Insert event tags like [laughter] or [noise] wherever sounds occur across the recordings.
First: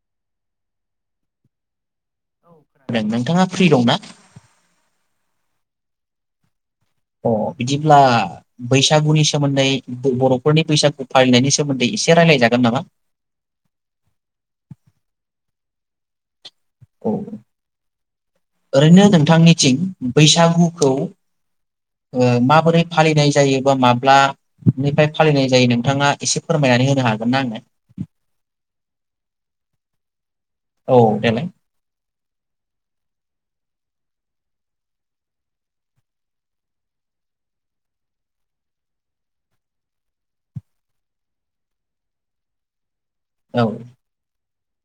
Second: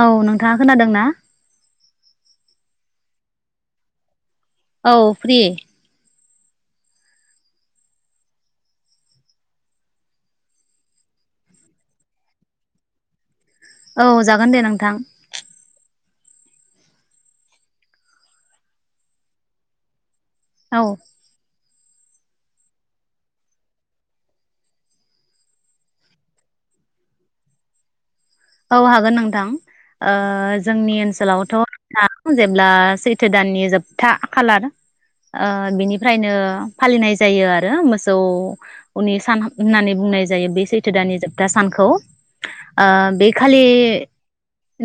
औ नोंथाङा खोनादों ना? औ खोनादों नोंथाङा फ्रि दं ना? औ फ्रि अ बिदिब्ला बैसागुनि सोमोन्दै बर'फोरनि बैसागु फालिनायनि सोमोन्दै एसे राय्लायजागोन नामा? औ जागोन दे नोंथां। औ ओरैनो नोंथांनिथिं औ बैसागुखौ ओ माबोरै फालिनाय जायो बा माब्लानिफ्राय फालिनाय जायो, नोंथाङा एसे फोरमायनानै होनो हागोन ना आंनो? औ हागोन नोंथां ओ जोंनि औ देलाय ओनसोलावथ' जेब्ला सैथो दाननि जोबथा‌ जोबथा खालार ओ बिनिफ्रायनो फालिनाय जायो आरो मोसौनि सान होननानै बुंनाय जायो बे सैथो दानानि जोबथा सानखौ ओ खालि औ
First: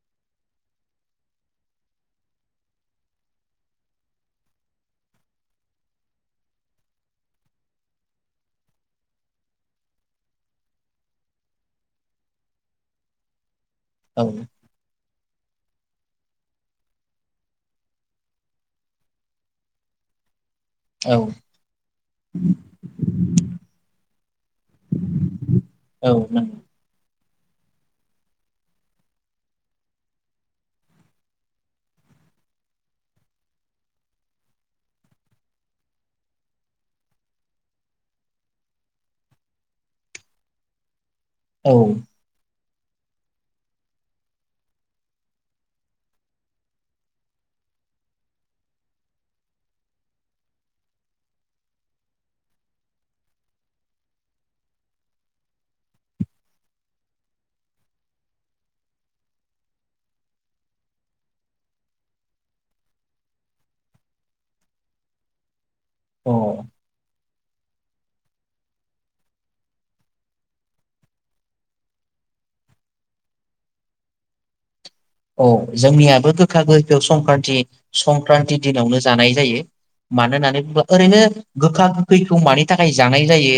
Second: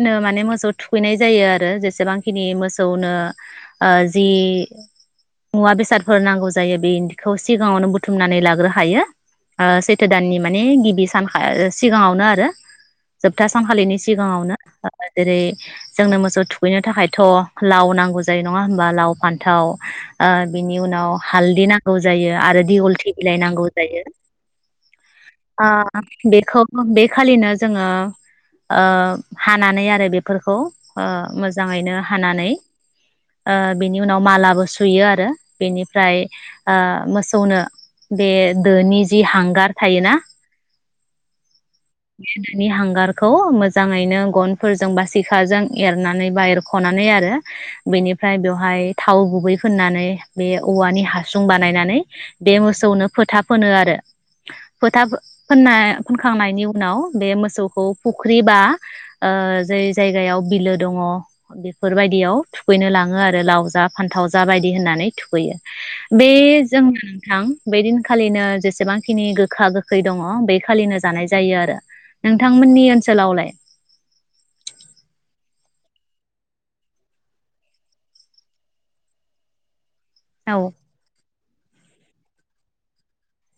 नो माने मोसौ थुखैनाय जायो आरो जेसेबांखिनि मोसौनो ओ जि मुवा बेसादफोर नांगौ जायो बेखौ सिगाङावनो बुथुमनानै लाग्रो हायो ओ सैथो दाननि माने गिबि सान सिगाङावनो आरो। जोबथा सानखालिनि औ सिगाङावनो जेरै जोंनो मोसौ थुखैनो थाखायथ' लाव नांगौ जायो नङा होमबा लाव फान्थाव ओ बिनि उनाव औ हालदि नांगौ जायो आरो दिलथि बिलाइ नांगौ जायो औ ओ नों बेखौ [unintelligible] खालिनो जोङो ओ हानानै आरो बेफोरखौ ओ मोजाङैनो हानानै ओ बेनि उनाव मालाबो सुयो आरो बेनिफ्राय ओ मोसौनो बे दोनि जि हांगार थायोना औ बि हां गारखौ मोजाङैनो गनफोरजों बा सिखाजों एरनानै बा एरख'नानै आरो बेनिफ्राय बेवहाय थाव गुबै फोननानै बे औवानि हासुं बानायनानै बे मोसौनो फोथा फोनो आरो फोथा फोननाय फोनखांनायनि उनाव बे मोसौ खौ फुख्रि बा जै जायगायाव बिलो दङ बेफोरबायदियाव थुखैनो लाङो आरो लाव जा फान्थाव जा बायदि होननानै थुखैयो बे औ अ जोंनो नोंथां बे दिनखालिनो जेसेबांखिनि गोखा गोखै दङ बे खालिनो जानाय जायो आरो नों थां मोननि ओनसोलावलाय अ जोंनियाबो गोखा गोखै संक्रान्त संक्रान्ति दिनावनो जानाय जायो मानो औ होननानै बुङोबा ओरैनो गोखा गोखैखौ मानि थाखाय जानाय जायो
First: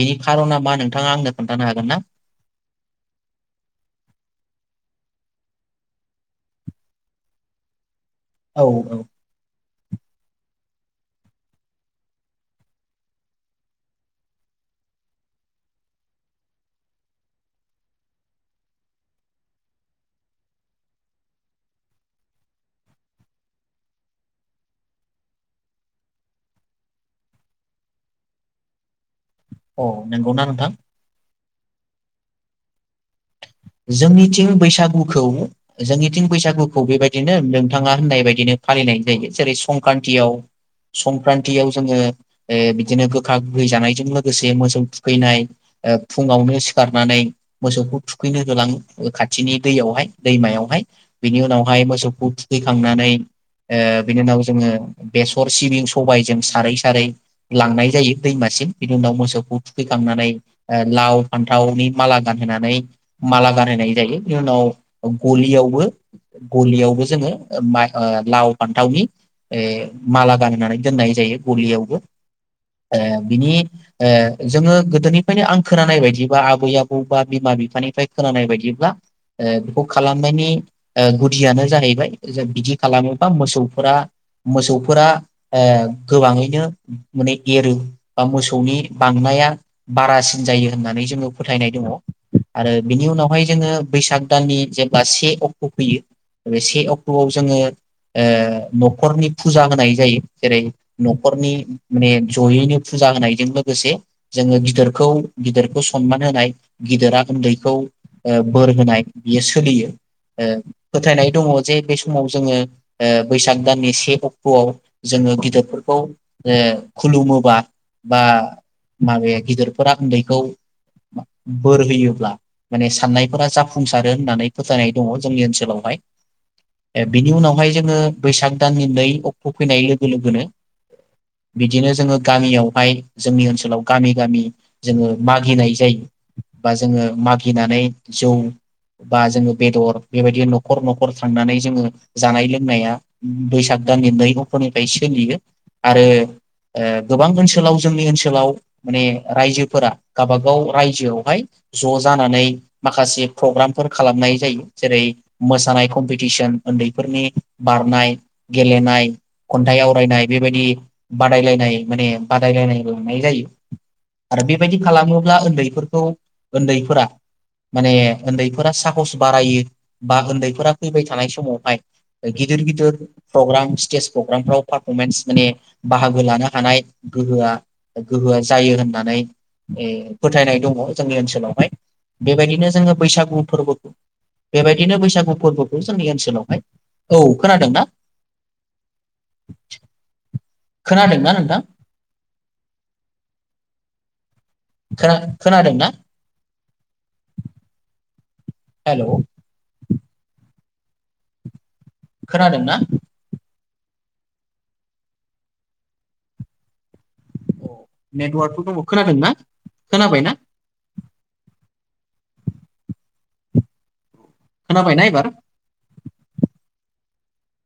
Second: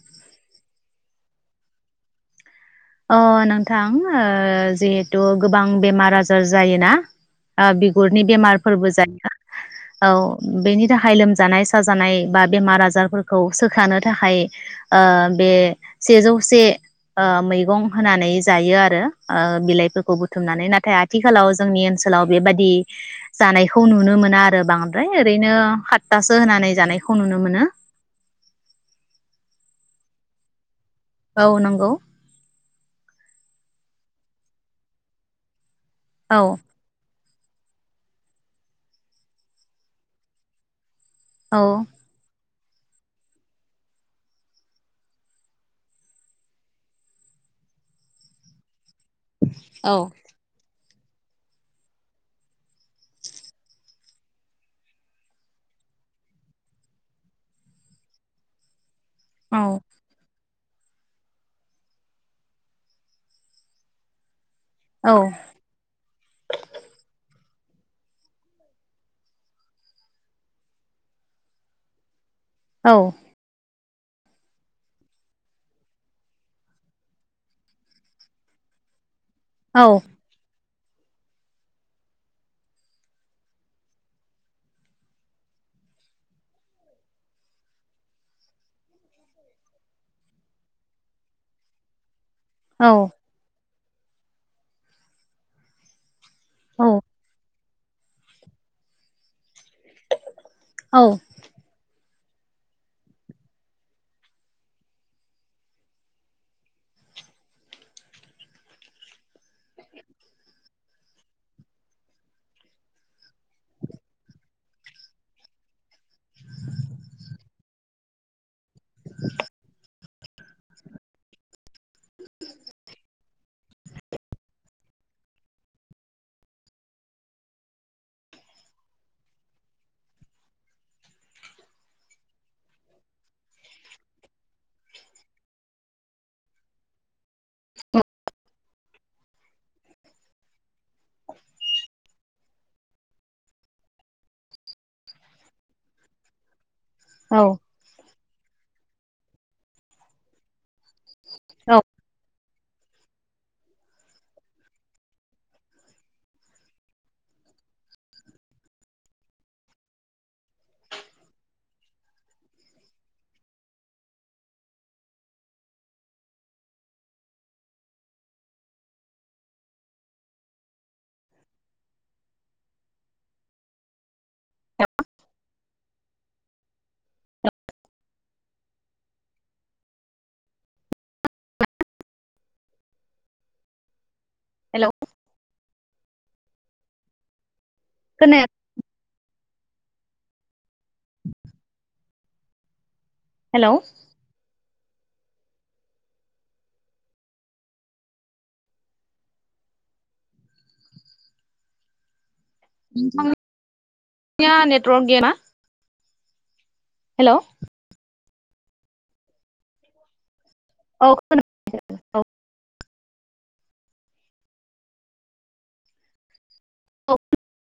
बेनि खारना मा नोंथाङा आंनो खोन्थानो हागोन ना अ नोंथां जिहेथु गोबां बेमार आजार जायोना बिगुरनि औ बेमारफोरबो जायोना औ बेनि थाखाय लोमजानाय साजानाय बा बेमार आजारफोरखौ सोखानो थाखाय बे सेजौसे मै गं होनानै जायो आरो बिलाइफोरखौ बुथुमनानै नाथाय आथिखालाव जोंनि ओनसोलाव बेबादि जानायखौ नुनो मोना आरो बांद्राय ओरैनो साततासो होनानै जानायखौ नुनो मोनो अ नंगौना नंङा औ नंगौ जोंनिथिं बैसागुखौ जोंनि थिं औ बैसागुखौ बेबायदि नो नोंथाङा होननाय बायदिनो फालिनाय जायो जेरै संक्रान्तियाव औ संक्रान्तियाव जोङो बिदिनो गोखा गोहै जानायजों लोगोसे मोसौ थुखैनाय फुङावनो सिखारनानै मोसौखौ थु खैनो होलां ङो खाथिनि औ दैयावहाय दैमायावहाय बिनि उनावहाय मोसौखौ थुखैखांनानै बिनि उनाव जोङो बेसर सिबिं सबायजों सारै सारै लांनाय जायो दैमासिम बिनि उनाव मोसौखौ थुखैखांनानै लाव फान्थावनि माला गानहोनानै माला गानहोनाय जायो इनि उनाव औ गलियावबो गलियावबो जोङो लाव फान्थावनि माला गाननानै दोननाय जायो गलियावबो ए बिनि जोङो गोदोनिफ्रायनो आं खोनानाय बायदिबा आबै आबौ बा बिमा बिफानि खोनानाय बायदिब्ला औ बेखौ खालामनायनि गुदियानो जाहैबाय बिदि खालामोबा मोसौफोरा मोसौफोरा गोबाङैनो माने एरो बा मोसौनि बांनाया बारासिन जायो होननानै जोङो फोथायनाय दङ आरो बिनि उनावहाय जोङो बैसाग दाननि जेब्ला से अक्ट' फैयो बे औ से अक्ट'आव जोङो ओ न'खरनि फुजा होनाय जायो जेरै न'खरनि माने जयैनो फुजा होनायजों लोगोसे जोङो गिदोरखौ गिदोरखौ सनमान होनाय गिदोरा उन्दैखौ ओ बोर होनाय बियो सोलियो फोथायनाय दङ' जे बे समाव जोङो ओ बैसाग दाननि से अक्ट'आव जोङो गिदिरफोरखौ ओ खुलुमोबा बा माबाया गिदिरफोरा उन्दै खौ बोर होयो ब्ला माने साननायफोरा जाफुंसारो होननानै फोथायनाय दङ' जोंनि ओनसोलावहाय बिनि उनावहाय जोङो बैसाग दाननि नै अक्ट' फैनाय लोगो लोगोनो बिदिनो जोङो गामियावहाय जोंनि ओनसोलाव गामि गामि जोङो मागिनाय जायो बा जोङो मागिनानै जौ बा जोङो बेदर बेबायदि न'खर न'खर थांनानै जोङो जानाय लोंनाया बैसाग दाननि नै अक्ट'निफ्राय सोलियो आरो ओ गोबां औ ओनसोलाव जोंनि ओनसो सोलाव माने रायजोफोरा गाबा गाव रायजोआव हाय औ ज' जानानै माखासे प्रग्रामफोर खालामनाय जायो जेरै मोसानाय कम्पिटिसोन, उन्दैफोरनि बारनाय, गेलेनाय, खन्थाइ आवरायनाय बेबायदि बादायलायनाय माने बादायलायनायबो‌ नुनाय जायो आरो बेबायदि खालामोब्ला उन्दैफोरखौ ओन्दैफोरा माने ओन्दैफोरा साहस बारायो बा ओन्दैफोरा फैबाय थानाय समावहाय गिदिर गिदिर प्रग्राम स्टेज प्रग्रामफ्राव पारफरमेन्स माने बाहागो लानो हानाय गोहोआ गोहोआ जायो होननानै ऐ फोथायनाय दङ' जोंनि ओनसो सोलावहाय बेबायदिनो जोङो बैसागु फोरबो हेलौ बेबायदिनो बैसागु फोरबोखौ जोंनि ओनसोलावहाय औ खोनादोंना खोनाया खोनादोंना नोंथां? हेल' खोना खोनादों ना हेलौ खोनादों ना? निया नेटवर्क गैया नामा हेल' नेटवार्कथ' दङ' खोनादोंना खोनाबायना? औ [unintelligible] खोनाबायना एबार? अ [unintelligible]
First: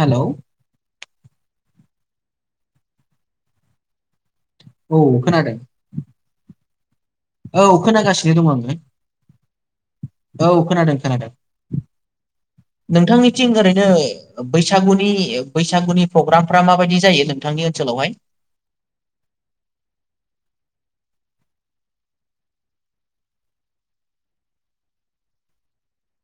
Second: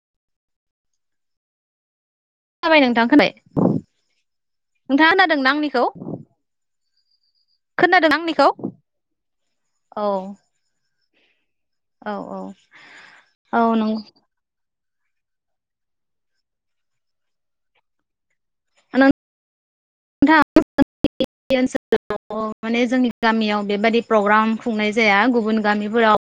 हेलौ [unintelligible] नोंथां [unintelligible] नोंथाङा खोनादों ना आंनिखौ? औ खोनागासिनो दङ' आङो औ खोनादों खोनोदों औ औ नोंथांनिथिं औ ओरैनो नंगौ बैस सागुनि बैसागुनि प्रग्रामफ्रा माबायदि जायो नोंथांनि ओनसोलावहाय? [unintelligible] माने जोंनि गामियाव बेबायादि प्रग्राम खुंनाय जाया गुबुन गामिफोराव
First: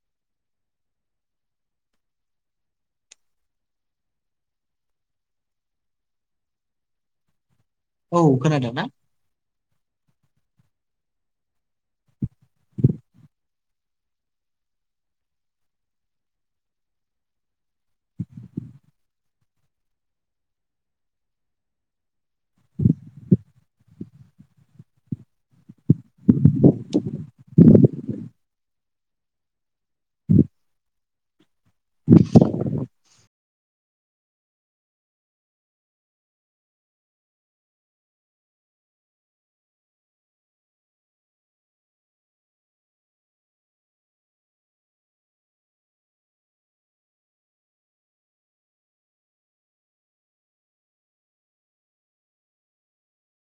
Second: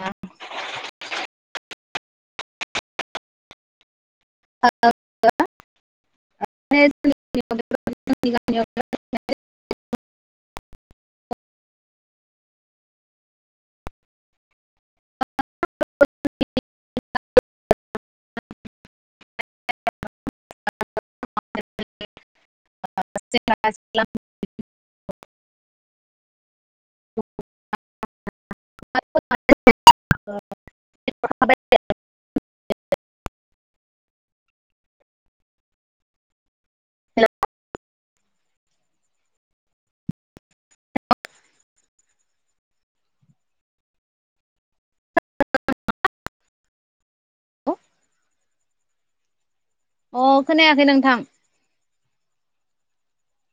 [unintelligible] [unintelligible] औ खोनादों ना [unintelligible] [unintelligible] [inaudible] [unintelligible] [unintelligible] अ खोनायाखै नोंथां